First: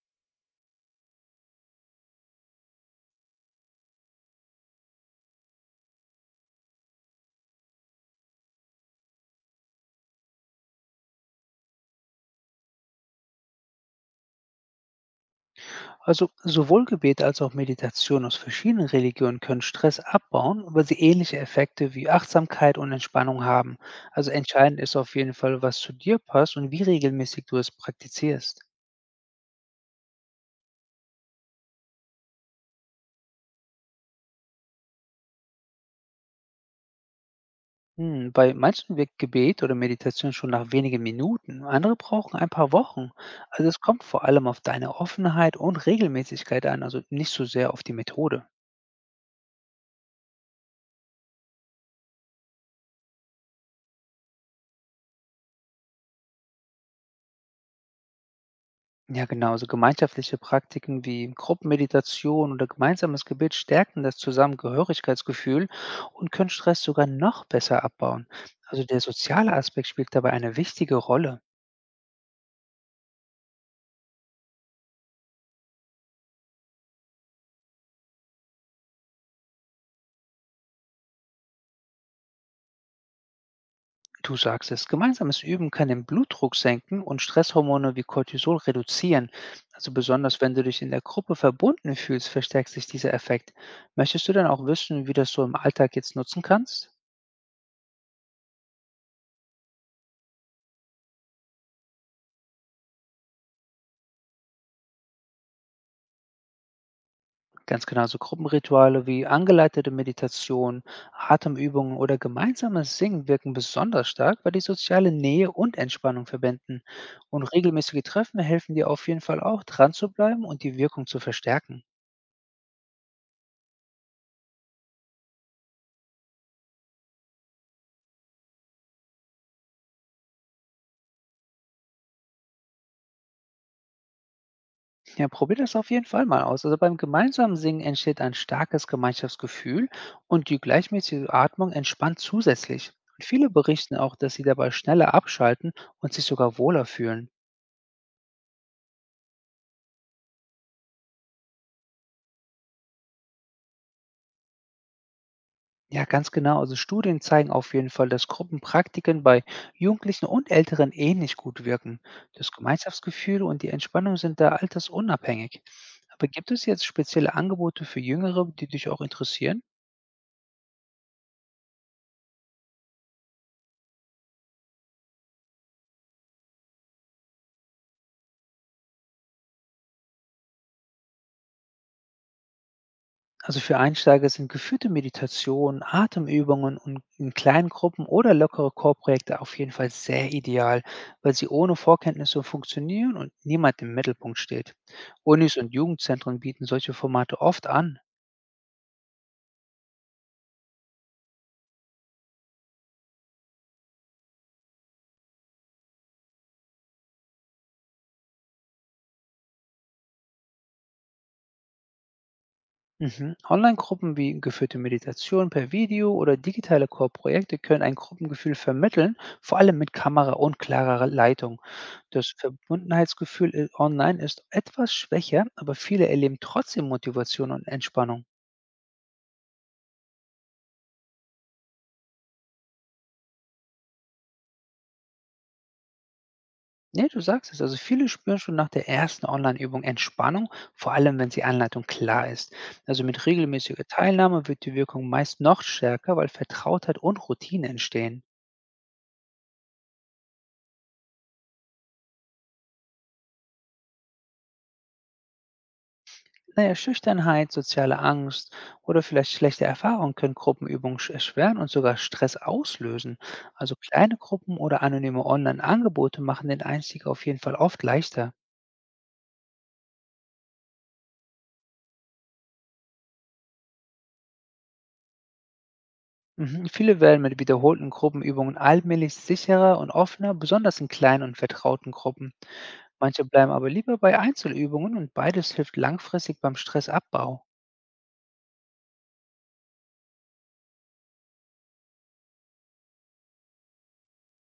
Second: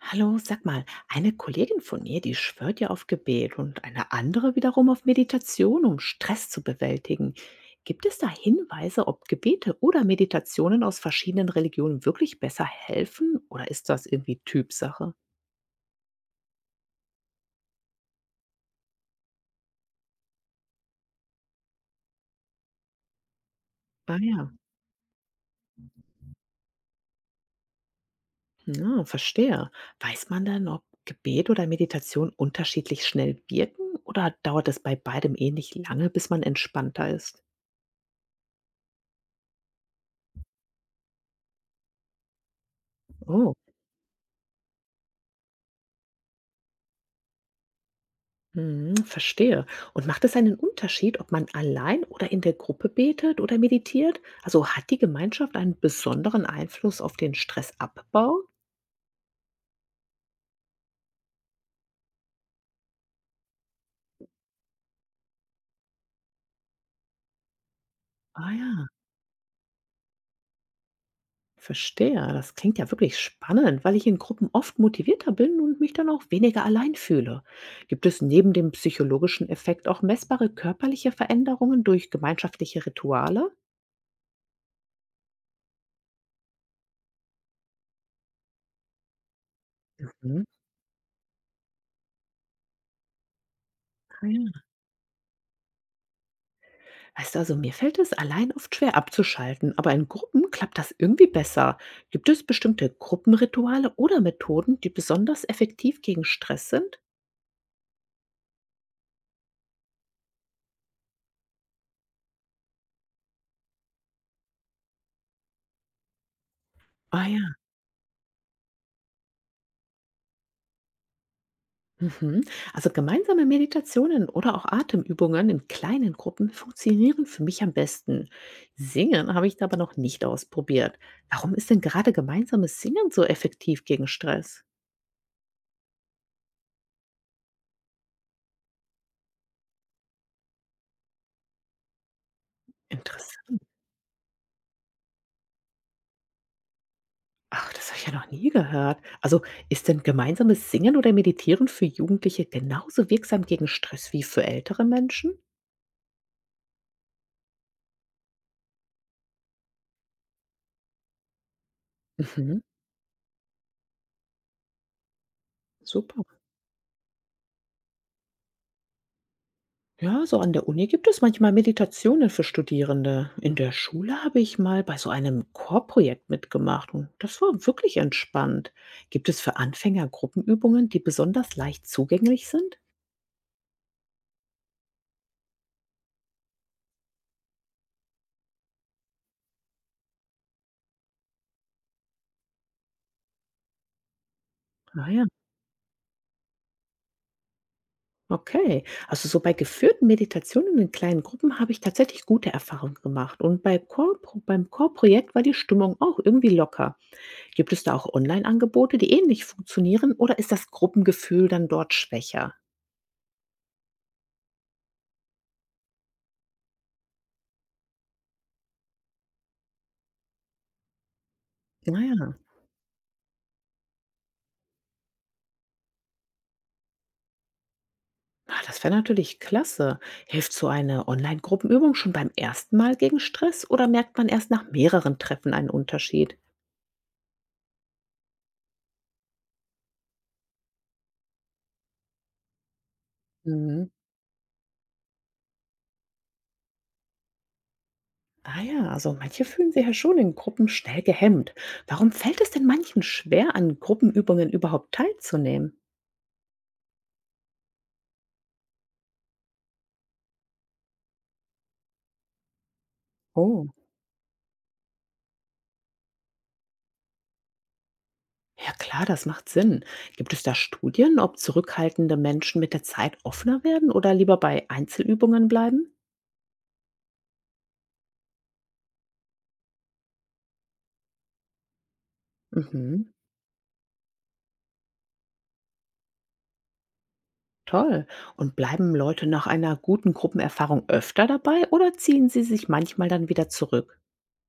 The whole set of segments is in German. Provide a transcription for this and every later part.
Hallo, sag mal, eine Kollegin von mir, die schwört ja auf Gebet und eine andere wiederum auf Meditation, um Stress zu bewältigen. Gibt es da Hinweise, ob Gebete oder Meditationen aus verschiedenen Religionen wirklich besser helfen oder ist das irgendwie Typsache? Also sowohl Gebet als auch Meditation aus verschiedenen Religionen können Stress abbauen, weil sie ähnliche Effekte wie Achtsamkeit und Entspannung haben. Ah Also ja, entscheidend ist auf jeden Fall, was zu dir passt und wie regelmäßig du es praktizierst. ja, verstehe. Weiß man dann, ob Gebet oder Meditation unterschiedlich schnell wirken oder dauert es bei beidem ähnlich lange, bis man entspannter ist? Bei manchen wirkt Gebet oder Meditation schon nach wenigen Minuten, andere brauchen ein paar Wochen. Oh. Also es kommt vor allem auf deine Offenheit und Regelmäßigkeit an, also nicht so sehr auf die Methode. Mhm, verstehe. Und macht es einen Unterschied, ob man allein oder in der Gruppe betet oder meditiert? Also hat die Gemeinschaft einen besonderen Einfluss auf den Stressabbau? Ja, genau. So gemeinschaftliche Praktiken wie Gruppenmeditation oder gemeinsames Gebet stärken das Zusammengehörigkeitsgefühl und können Stress sogar noch besser abbauen. Ah Also ja, der soziale Aspekt spielt dabei eine wichtige Rolle. verstehe. Das klingt ja wirklich spannend, weil ich in Gruppen oft motivierter bin und mich dann auch weniger allein fühle. Gibt es neben dem psychologischen Effekt auch messbare körperliche Veränderungen durch gemeinschaftliche Rituale? Du sagst es, gemeinsames Üben kann den Blutdruck senken und Stresshormone wie Cortisol reduzieren. Also besonders Mhm. wenn du dich in der Gruppe verbunden fühlst, verstärkt sich dieser Effekt. Ah Möchtest du dann ja. auch wissen, wie das so im Alltag jetzt nutzen kannst? Weißt du, also mir fällt es allein oft schwer abzuschalten, aber in Gruppen klappt das irgendwie besser. Gibt es bestimmte Gruppenrituale oder Methoden, die besonders effektiv gegen Stress sind? Ganz genau, so Gruppenrituale wie angeleitete Meditation, Atemübungen oder gemeinsames Singen wirken besonders stark, weil die soziale Nähe und Entspannung verbinden. Ah ja. Und regelmäßige Treffen helfen dir auf jeden Fall auch, dran zu bleiben und die Wirkung zu verstärken. Mhm. Also gemeinsame Meditationen oder auch Atemübungen in kleinen Gruppen funktionieren für mich am besten. Singen habe ich aber noch nicht ausprobiert. Warum ist denn gerade gemeinsames Singen so effektiv gegen Stress? Ja, probier das auf jeden Fall mal aus. Also beim gemeinsamen Singen entsteht ein starkes Gemeinschaftsgefühl und die gleichmäßige Atmung entspannt zusätzlich. Und viele Interessant. berichten auch, dass sie dabei schneller abschalten und sich sogar wohler fühlen. Ach, das habe ich ja noch nie gehört. Also ist denn gemeinsames Singen oder Meditieren für Jugendliche genauso wirksam gegen Stress wie für ältere Menschen? Ja, ganz genau. Also Studien zeigen auf jeden Fall, dass Gruppenpraktiken bei Jugendlichen und Älteren ähnlich gut wirken. Das Mhm, Gemeinschaftsgefühl und die Entspannung sind da altersunabhängig. super. Aber gibt es jetzt spezielle Angebote für Jüngere, die dich auch interessieren? Ja, so an der Uni gibt es manchmal Meditationen für Studierende. In der Schule habe ich mal bei so einem Chorprojekt mitgemacht und das war wirklich entspannt. Gibt es für Anfänger Gruppenübungen, die besonders leicht zugänglich sind? Also für Einsteiger sind geführte Meditationen, Atemübungen und in kleinen Gruppen oder lockere Chorprojekte auf jeden Fall sehr ideal, weil sie ohne Vorkenntnisse funktionieren und niemand im Mittelpunkt steht. Naja. Unis und Jugendzentren bieten solche Formate oft an. Okay, also so bei geführten Meditationen in kleinen Gruppen habe ich tatsächlich gute Erfahrungen gemacht. Beim Chorprojekt war die Stimmung auch irgendwie locker. Gibt es da auch Online-Angebote, die ähnlich funktionieren oder ist das Gruppengefühl dann dort schwächer? Mhm. Online-Gruppen wie geführte Meditation per Video oder digitale Koop-Projekte können ein Gruppengefühl vermitteln, vor allem mit Kamera und klarer Leitung. Das Naja, Verbundenheitsgefühl online ist etwas schwächer, aber viele erleben trotzdem Motivation und Entspannung. ah, das wäre natürlich klasse. Hilft so eine Online-Gruppenübung schon beim ersten Mal gegen Stress oder merkt man erst nach mehreren Treffen einen Unterschied? Nee, du sagst es. Also viele spüren schon nach der ersten Online-Übung Entspannung, vor allem wenn die Anleitung klar ist. Also mit regelmäßiger Teilnahme wird die Wirkung meist noch stärker, weil Vertrautheit und Routine entstehen. Ah ja, also manche fühlen sich ja schon in Gruppen schnell gehemmt. Warum fällt es denn manchen schwer, an Gruppenübungen überhaupt teilzunehmen? Naja, Schüchternheit, soziale Angst oder vielleicht schlechte Erfahrungen können Gruppenübungen erschweren und sogar Stress auslösen. Oh. Also kleine Gruppen oder anonyme Online-Angebote machen den Einstieg auf jeden Fall oft leichter. Ja klar, das macht Sinn. Gibt es da Studien, ob zurückhaltende Menschen mit der Zeit offener werden oder lieber bei Einzelübungen bleiben? Mhm. Viele werden mit wiederholten Gruppenübungen allmählich sicherer und offener, besonders in kleinen und vertrauten Gruppen. Mhm, Manche bleiben aber lieber bei Einzelübungen und beides hilft langfristig beim Stressabbau. toll. Und bleiben Leute nach einer guten Gruppenerfahrung öfter dabei oder ziehen sie sich manchmal dann wieder zurück?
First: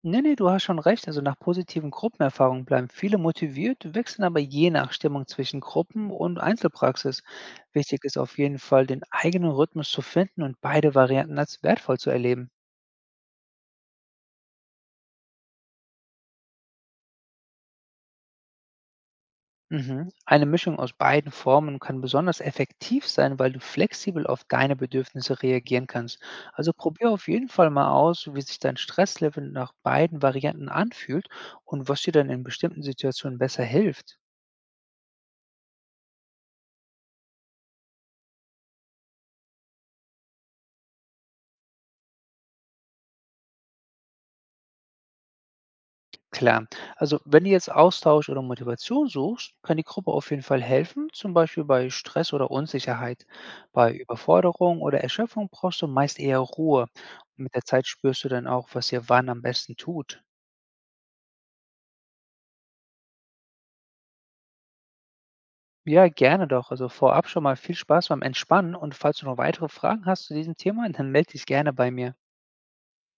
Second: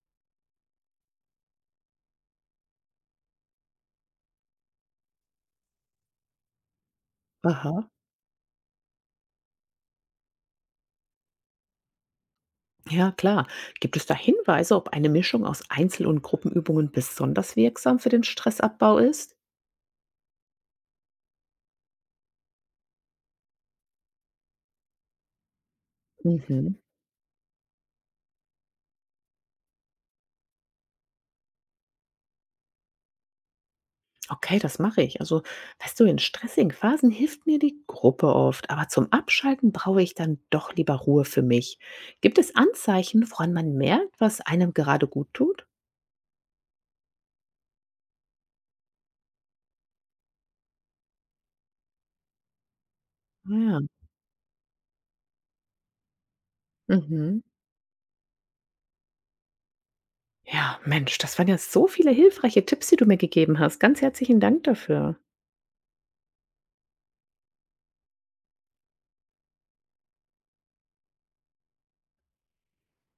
Nee, nee, du hast schon recht. Also nach positiven Gruppenerfahrungen bleiben viele motiviert, wechseln aber je nach Stimmung zwischen Gruppen und Einzelpraxis. Aha. Wichtig ist auf jeden Fall, den eigenen Rhythmus zu finden und beide Varianten als wertvoll zu erleben. Ja, klar. Gibt es da Hinweise, ob eine Mischung aus Einzel- und Gruppenübungen besonders wirksam für den Stressabbau ist? Mhm. Eine Mischung aus beiden Formen kann besonders effektiv sein, weil du flexibel auf deine Bedürfnisse reagieren kannst. Also Mhm. probier auf jeden Fall mal aus, wie sich dein Stresslevel nach beiden Varianten anfühlt und was dir dann in bestimmten Situationen besser hilft. Okay, das mache ich. Also, weißt du, in stressigen Phasen hilft mir die Gruppe oft, aber zum Abschalten brauche ich dann doch lieber Ruhe für mich. Gibt es Anzeichen, woran man merkt, was einem gerade gut tut? Klar. Also, wenn du jetzt Austausch oder Motivation suchst, kann die Gruppe auf jeden Fall helfen, zum Beispiel bei Stress oder Unsicherheit. Ah Bei ja. Überforderung oder Erschöpfung brauchst du meist eher Ruhe. Mhm. Und mit der Zeit spürst du dann auch, was dir wann am besten tut. Ja, Mensch, das waren ja so viele hilfreiche Tipps, die du mir gegeben hast. Ganz herzlichen Dank dafür. Ja, gerne doch. Also vorab schon mal viel Spaß beim Entspannen und falls du noch weitere Fragen hast zu diesem Thema, dann melde dich gerne bei mir.